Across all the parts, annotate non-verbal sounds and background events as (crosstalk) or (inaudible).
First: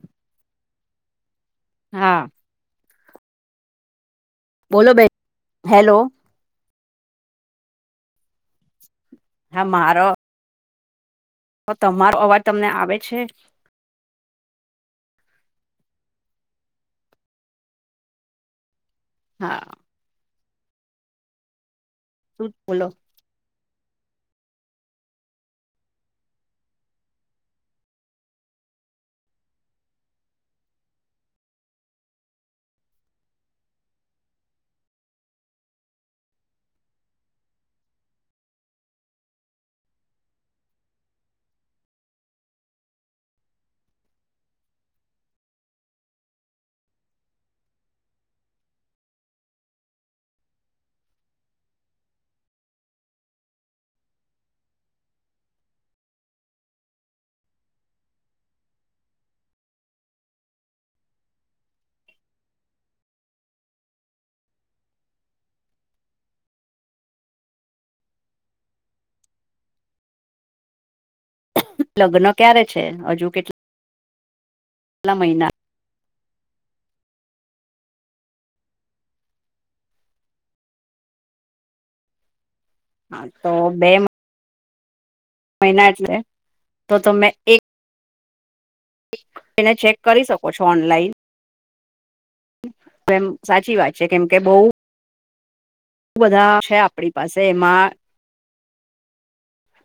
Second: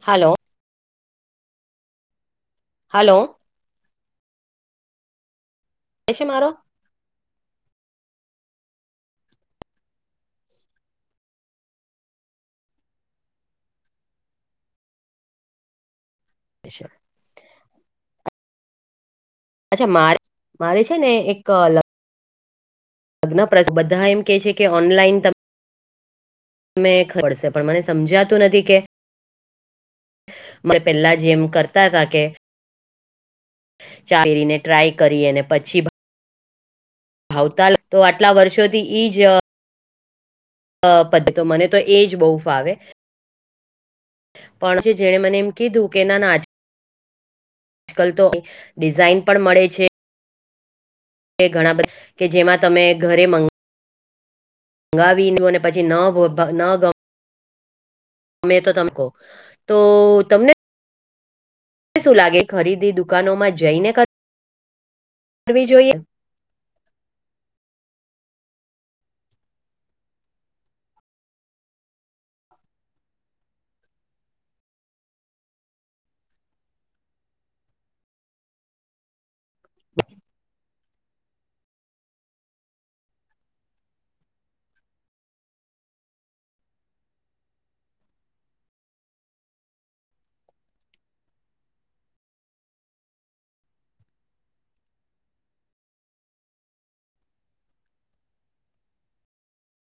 Hello. હા. Hello. બોલો બહેન, હેલો. છે મારો? હા, મારો. તો તમારો અવાજ તમને આવે છે? નિા (unintelligible) હા. મારે મારે છે ને, એક શટ બોલો (unintelligible) લગ્ન પ્રસંગ બધા એમ કે છે કે, ઓનલાઈન તમે તમે ખબર છે, પણ મને સમજાતું નથી કે. મં પહેલા જેમ કરતા હતા કે. ચાલીને ટ્રાય કરીએ, અને પછી આવતા તો આટલા વર્ષોથી ઈજ અ પદ તો મને તો એજ બહુ ફાવે. પણ જેને મને એમ કે કીધુ, ના ના. આજકાલ તો ડિઝાઇન પણ મળે છે. ઘણા બધા કે જેમાં તમે ઘરે મ મંગાવી લેવું, પછી ન બોલતા કે મને ના ગમે. મેં તો તમને તો શું લાગે, ખરીદી દુકાનોમાં જઈને કરવી જોઈએ? લગ્ન ક્યારે છે? હજુ કેટલા? કેટલા મહિના? (unintelligible) હા, તો બે મહિના એટલે તો તમેં એક એટલે ચેક કરી શકો છો, ઓનલાઈન? તો એમ સાચી વાત છે, કેમ કે બહુ બધા છે, આપણી પાસે એમાં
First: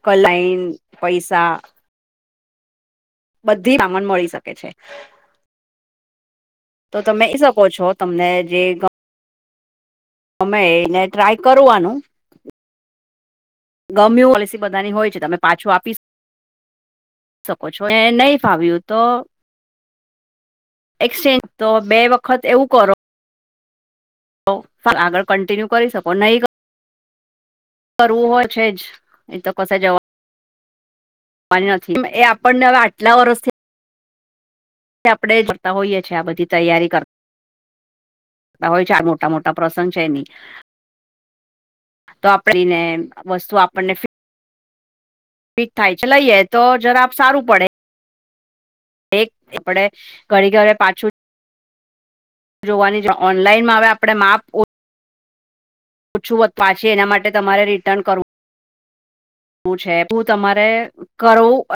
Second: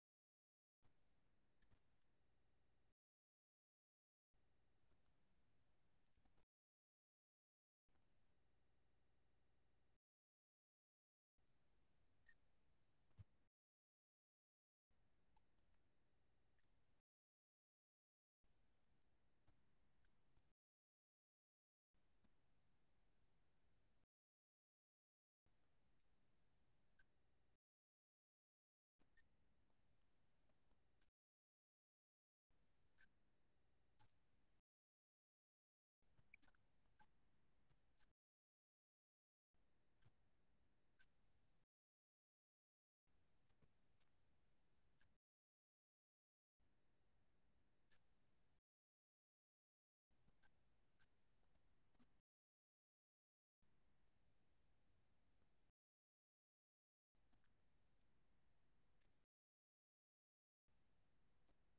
કલાઈન, પૈસા બધી રમણ મળી શકે છે‌. તો તમે એ લઈ શકો છો, તમને જે અમે એને ટ્રાય કરવાનું. રીટન પોલિસી બધાની હોય છે, તો પાછું આપી શકો‌. શકો છો, મે નહીં ફાવ્યું તો. એક્સચેન્જ તો બે વખત એવું કરો. તો આગળ કન્ટિન્યુ કરી શકો નહીં. કરવું હોય છે જ એ તો કશે જવા મારે નથી, એ આપણને હવે આટલા વર્ષથી. આપણેે જતા હોઈએ છીએ, આ બધી તૈયારી કરતા. હોય છે, આ મોટા મોટા પ્રસંગ છે. તો આપણેને વસ્તુ આપણને પીક થાય છે, લઈએે તો જરા આપણે સારું પડે. એક આપડે ઘડી ઘરે પાછું જોવાની છે, ઓનલાઈનમાં હવે આપણે માપ ઓછું પાછી, એના માટે તમારે રિટર્ન કરું. હું છે, હું તમારે કરવું પડે.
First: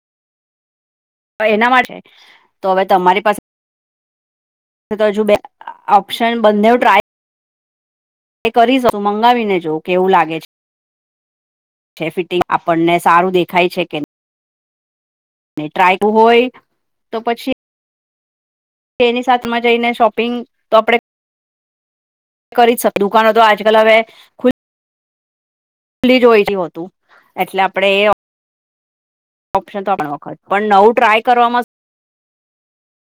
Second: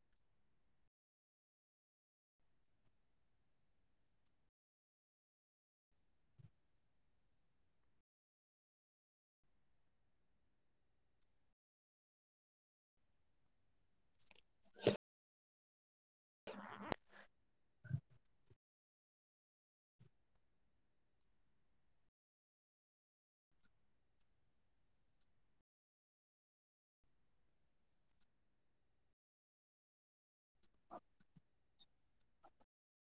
એના માટે, તો હવે તમારી પાસે તો હજુ બે ઓપ્શન બંને ટ્રાય એ કરી શકું મંગાવીને જોવું કે એવું લાગે છે. છે ફિટિંગ આપણને સારું દેખાય છે, કે ટ્રાયું હોય તો પછી તે એની સામાં જઈને શોપિંગ તો આપડે કરી દુકાનો તો આજકાલ હવે ખુ ખલી જો હોય હતું એટલે આપડે એ ઓપ્શન તો આપણી વખત પણ નવું ટ્રાય કરવામાં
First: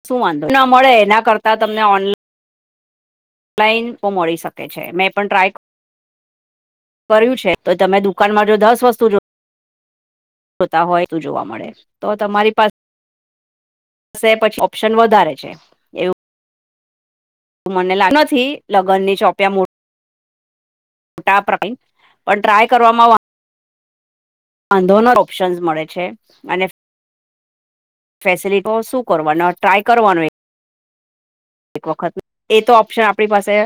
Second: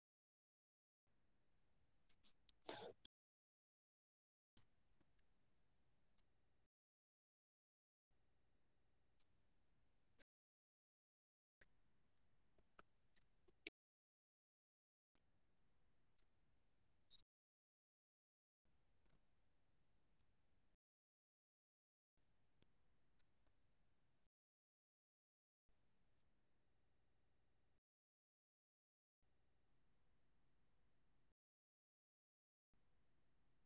શું વાંધો ના મળે એના કરતા તમને ઓનલા લાઈન તો મળી શકે છે મેં પણ ટ્રાય કર કર્યું છે તો તમે દુકાન માં જો દસ વસ્તુ જો જોતા હોય તો જોવા મળે તો તમારી પાસે પછી ઓપ્શન વધારે છે. તું મને લાગ નથી લગ્ન ની ચોપ્યા મો ટા પણ ટ્રાય કરવામાં આંધોનાર ઓપ્શન્સ મળે છે, અને ફેસિલિટી શું કરવાનું ટ્રાય કરવાનું એક વખત એ તો ઓપ્શન આપણી પાસે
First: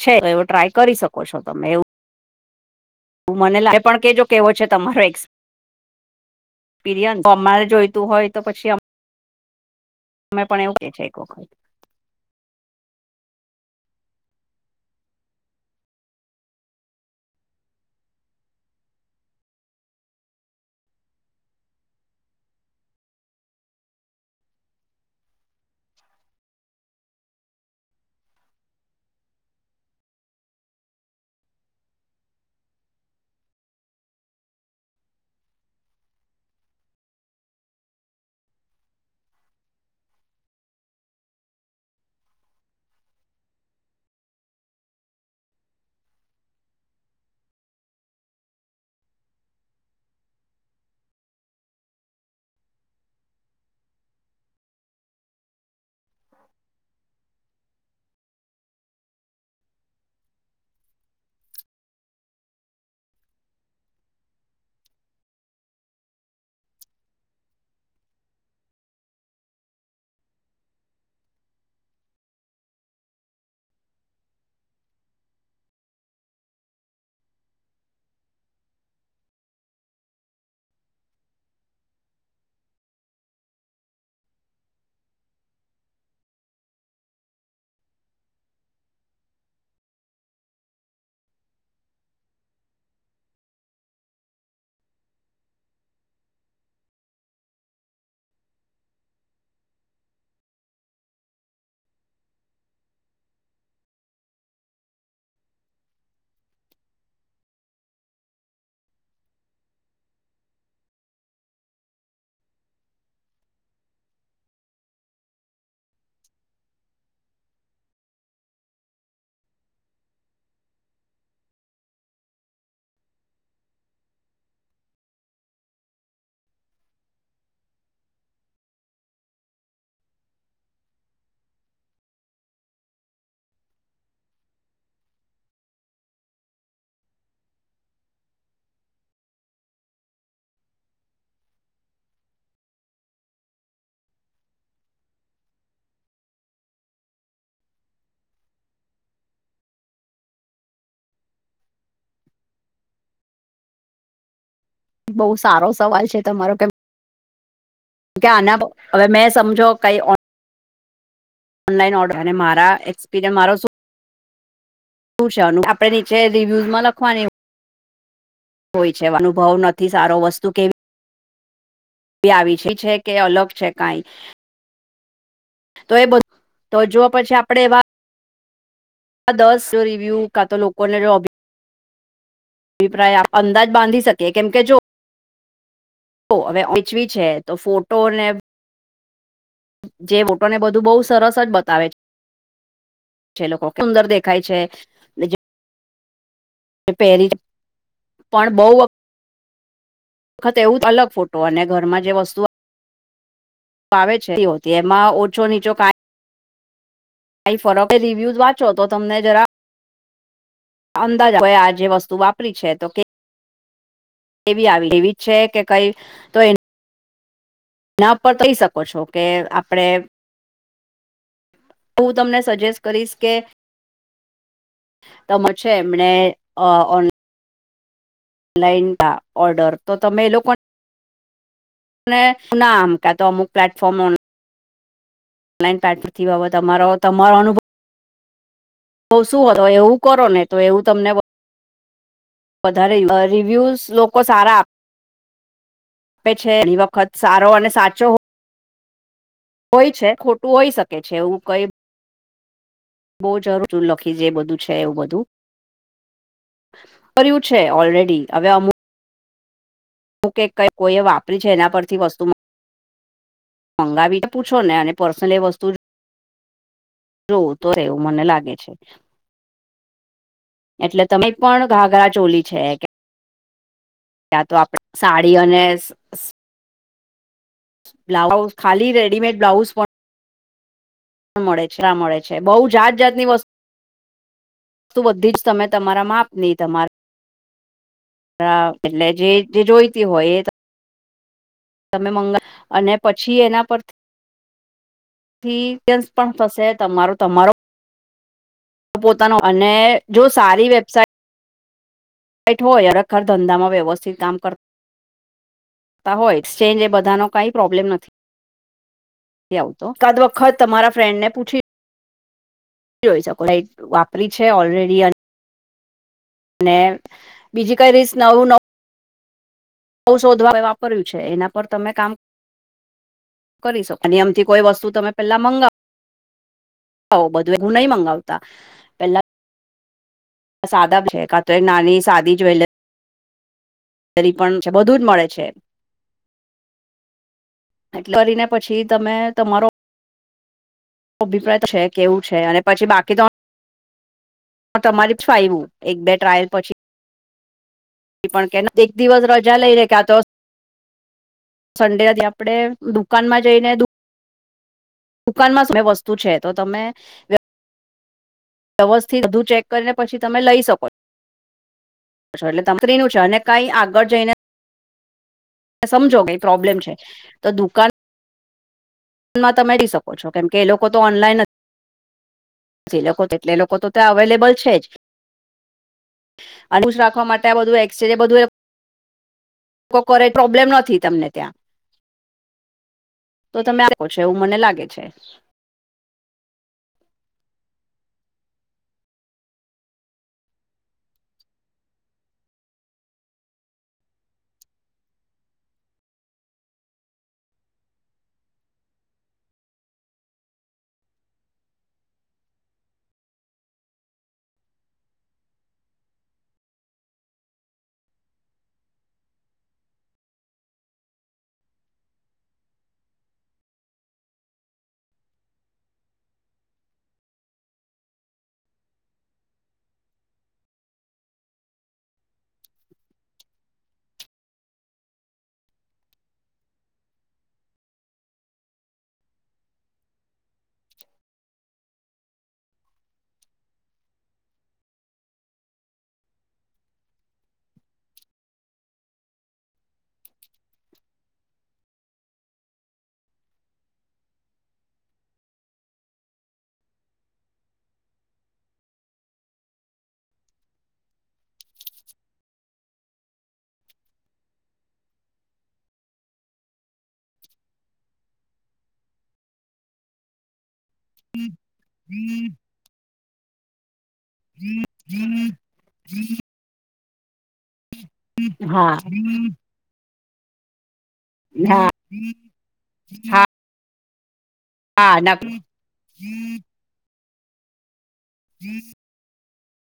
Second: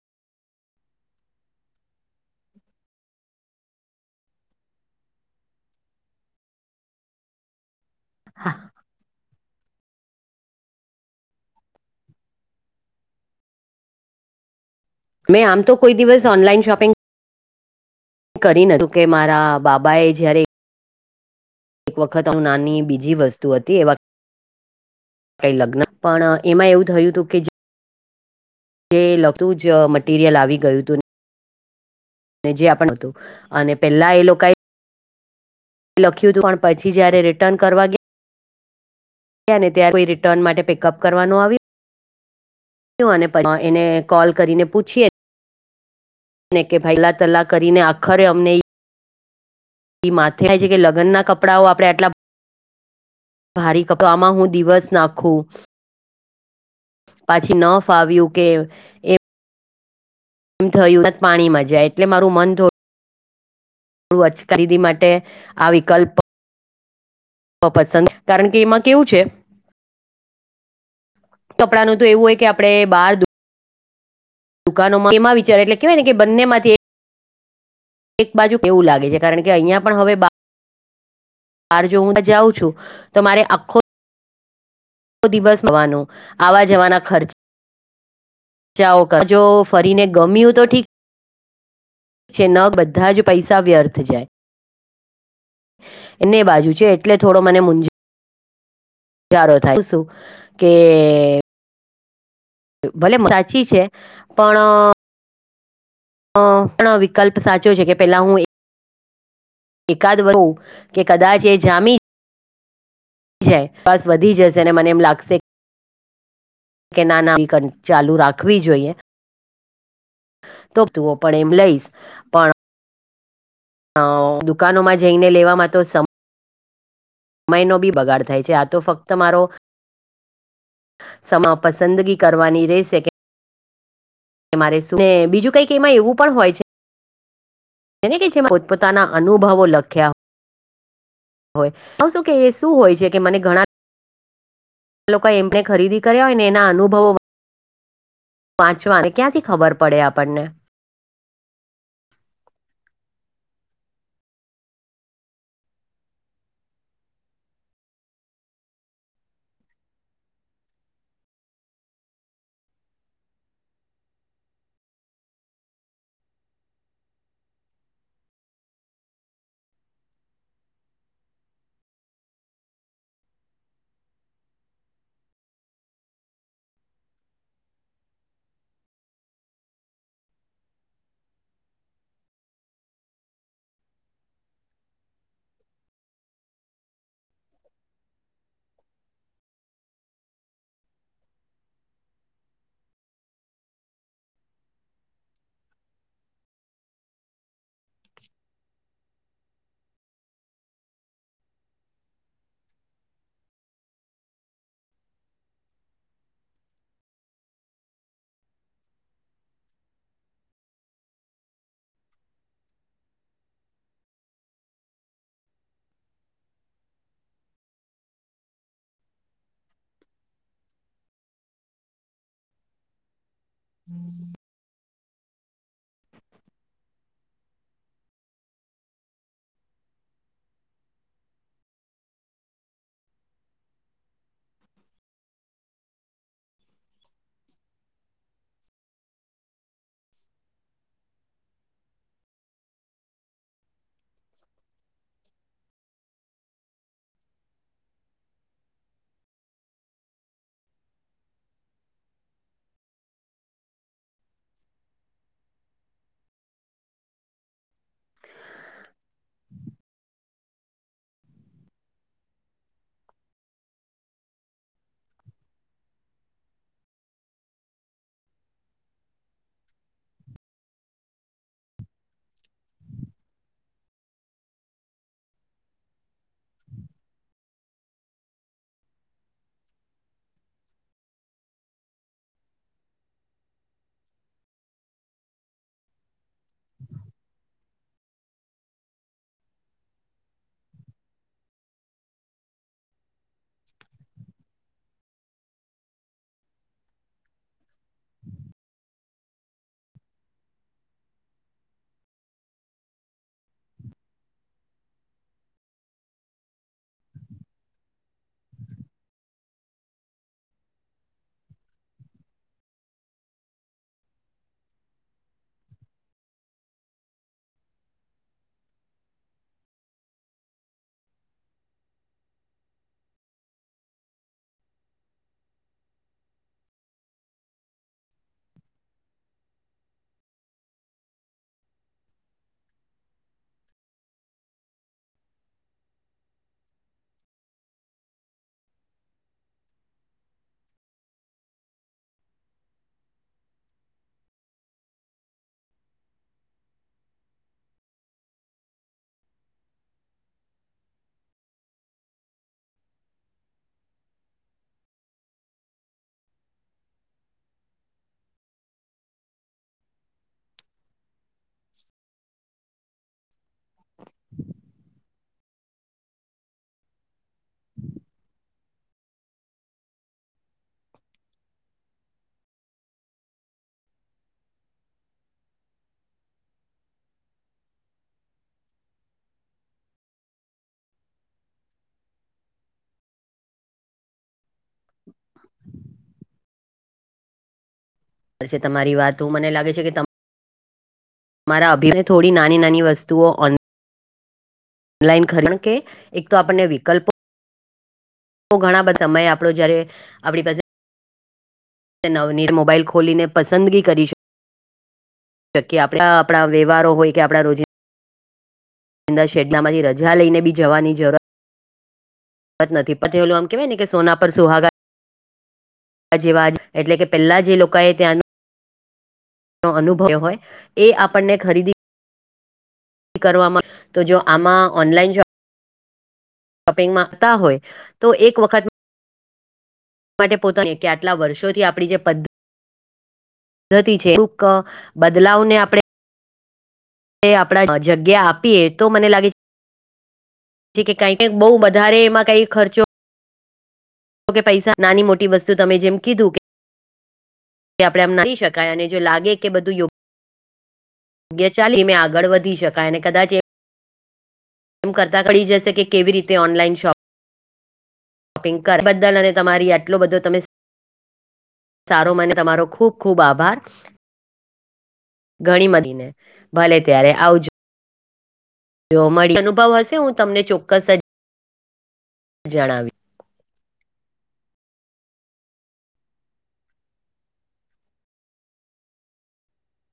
છે તો એવો ટ્રાય કરી શકો છો, તમે એવું મને લાગે પણ કજો કેવો છે, તમારો એક્સપિરિયન્સ અમારે જોઈતું હોય, તો હા, પછી અમે પણ એવું કે છે, એક વખત મેં આમ તો કોઈ દિવસ ઓનલાન શોપિંગ કરીને કે મારા બાબા એ જયારે એક વખત હું નાની બીજી વસ્તુ હતી એ. લગ્ન પણ એમાં એવું થયું હતું કે. જે લતું જ મટીરિયલ આવી ગયું હતું. અને જે આપણ હતું અને પેલા એ લોકો લખ્યું હતું પણ પછી જયારે રિટર્ન કરવા ગયા અને ત્યા્યારે કોઈ રિટર્ન માટે પિકઅપ કરવાનું આવ્ અને પછ એને કોલ કરીને પૂછીએ કે ભાઈ લાતલા કરીને આખરે અમને એ માથે થાય છે કે લગ્ન ના કપડાંઓ આપડણે આટલા ભારી કપડા આમાં હું દિવસ નાખું પાછી ન ફાવ્યું કે એ થયું પાણીમાં જાય એટલે મારુ મન થોડું થ ખરીદી માટે આ વિકલ્પ પસંદ કારણ કે એમાં કેવું છે. કપડાનું તો એવું હોય કે આપડણે બહાર દુકાનોમાં એમાં વિચાર એટલે કેવા ને કે બંને માંથી એક બાજુ એવું લાગે છે કારણ કે અહિયાં પણ હવે બહાર જો હું જાઉં છું તો મારે આખો આખો દિવસ થવાનું આવા જવાના ખર્ચ જાવ જો ફરીને ગમ્યું તો ઠીક છે ન બધા જ પૈસા વ્યર્થ જાય. બને બાજુ છે એટલે થોડો મને મૂજવ વાળો થાય શું કે. ભલે સાચી છે, પણ પણ વિકલ્પ સાચો છે, કે પેલા હું એકાદ વું કે કદાચ એ જામી જાય બસ વધી જશે અને મને એમ લાગશે કે ના ના (unintelligible) ચાલુ રાખવી જોઈએ તો તું પણ એમ લઈશ પણ દુકાનોમાં જઈને લેવામાં તો સમ સમયનો બી બગાડ થાય છે આ તો ફક્ત મારો સમા પસંદગી કરવાની રહેશે મારે શું ને બીજું કઈક એમાં એવું પણ હોય છે જેને કે છેમાં પોતપોતાના અનુભવો લખ્યા હો હ શું કે એ શું હોય છે કે મને ઘણા લોકો એમને ખરીદી કર્યા હોય ને એના અનુભવો વાંચવા અને ક્યાંથી ખબર પડે આપણને બહુ સારો સવાલ છે તમારો કેમ કે આના હવે મેં સમજો કઈ ઓનલાન ઓડ અને મારા એક્સપિરયન્સ મારો શું. શું છેનું આપડે નીચે રિવ્યુઝ માં લખવાની. હોય છે અનુભવ નથી સારો વસ્તુ કેવી બ વિષય છે કે અલગ છે કઈ તો એ બધું તો જો પછી આપડે વા આ દસ જો રિવ્યુ કા તો લોકોને જોભ અભિપ્રાય આપ અંદાજ બાંધી શકીએ કેમ કે જો. તો હવે વેચવી છે તો ફોટો ને. જે વોટોને બધું બહુ સરસ જ બતાવે છે. છે લોકો સુંદર દેખાય છે. પહેરી પણ બહ વખત. વખત એવું જ અલગ ફોટો અને ઘરમાં જે વસ્તુ ઓ આવે છે એ એમાં ઓછો નીચો કાઈ. કઈ ફરક રિવ્યુઝ વાંચો તો તમને જરા. અંદાજવે આ જે વસ્તુ વાપરી છે તો કે. એ આવી એવી છે કે કઈ તો એ. ના પણ કઈ શકો છો કે આપડે. હું તમને સજેસ્ટ કરીશ કે. (inaudible) મ છે એમને ઓન લઈન ઓર્ડર તો તમે એ લોકો. ના અ ક તો અમુ પ્લાટફર્મ નુ. પથી તમારો તમારો અનુભવ તો શું હતો એવું કરો ને તો એવું તમને વધારે રિવ્યુઝ લોકો સારા આપે. આપે છે એ વખત સારો અને સાચો. હોય છે ખોટું હોઈ શકે છે એવું કાઈ. બઉુ જરૂર લખી જે બધું છે એવું બધું. કર્યું છે ઓલરેડી હવે અમુક. હું ક ક કોઈએ વાપરી છે એના પરથી વસ્તુ. મંગાવી પૂછો ને અને પર્સનલ એ વસ્તુ. જોવું તો રહેેવું મને લાગે છે. એટલે તમે પણ ઘાઘરા ચોલી છે. ત્યાં તો આપણે સાડી અને. બ્લાઉ ખાલી રેડીમેડ બ્લાઉઝ પણ. મળે છે મળે છે બહુ જાત જાતની વસ્તુ. તુ બધી જ તમે તમારા માપ નહી તમારે. ન એટલે જે જોઈતી હોય એ. તમે મંગ અને પછી એના પરથી. થી એસ પણ થશે તમારો તમારો. પોતાનો અને જો સારી વેબસાઇટ. ટ હોય રખાતા ધંધામાં વ્યવસ્થિત કામ કર. તા હો એક્સચેન્જ એ બધાનો કાંઈ પ્રોબ્લેમ નથી. આવ તો કાદ વખત તમારા ફ્રેન્ડ ને પૂછી. જોઈ શકો એ વાપરી છે ઓલરેડી અને. અને બીજી કઈ રીસ નવું ન. વુ શોધવા વાપર્યું છે એના પર તમે કામ. કરી શકો અને એમથી કોઈ વસ્તુ તમે પેલા મંગાવ. હો બધુંવું નહી મંગાવતા. પેલા સાદા છે કા તો એક નાની સાદી જ્વેલર રી પણ છે બધું જ મળે છે. એટલે કરીને પછી તમે તમારો અભિપ્રાય છે કેવું છે અને પછી બાકી તો. હ તમારી છું આવું એક બે ટ્રાયલ પછી. પણ કે એક દિવસ રજા લઈનેે કે આ તો. સંડેથી આપડે દુકાન માં જઈને દુ દુકાનમાં વસ્તુ છે તો તમે વ્યવસ્થિત બધું ચેક કરીને પછી તમે લઈ શકો છો એટલે તમત્રી નું છે અને કઈ આગળ જઈને સમજો કઈ પ્રોબ્લેમ છે તો દુકાન માં મેડી શકો છો કેમ એ લોકો તો ઓનલાઈન જ એટલે લોકો તો ત્યાં અવેલેબલ છે જ અનુસ રાખવા માટે આ બધું એક્સચેન્ બધું પ્રોબ્લેમ નથી તમને ત્યા તમે છે એવું મને લાગે છે પછી તમારી વાતો હ મને લાગે છે કે તમ મારા અભિને થોડી નાની નાની વસ્તુઓ ઓનલાઇન ખરણ કે એક તો આપણને વિકલ્પો તો ઘણા બધા સમયે આપડો જયારે આપણી પાસે તે નવનીત મોબાઈઇલ ખોલીને પસંદગી કરી છે કે આપ આપણા વ્યવહાર હોય કે આપણા રોજ દા શેડલામાંથી રજા લઈને બી જવાની જરૂરત નથી પટેલું આમ કેવા ને કે સોના પર સુહાગા જેવા એટલે કે પેલા જે લોકો એ ત્યાં અનુભવ હોય એ આપણને ખરીદી કરવામાં જો આમાં ઓનલાઇન શપિંગમાં કા હોય તો એક વખત માટે પોતાની કે આટલા વર્ષોથી આપણી જે પદ્ પદ્ધતિ છે અમુક બદલાવને આપણે આપ જગ્યા આપીએ તો મને લાગે છે જે કે કઈક કક બહુ વધારે એમાં કઈ ખર્ચો જોકે પૈસા નાની મોટી વસ્તુ તમે જેમ કીધું કે તે આપડે એમ નાખી શકાય અને જો લાગે કે બધું યોગ જગ્યા ચાલી એ આગળ વધી શકાય અને કદાચ એ એ કરતા કડી જશે કેવી રીતે ઓનલાઈન શોપ શોપિંગ કર બદલ અને તમારી આટલો બધો તમે હમ્મ સારો મને તમારો ખુબ ખુબ આભાર ઘણી બધીને ભલે ત્યારે આવજો (inaudible) હા જોવા મળી અનુભવ હશે હું તમને ચોક્કસ જ હા જણાવી હા હા ના જીસ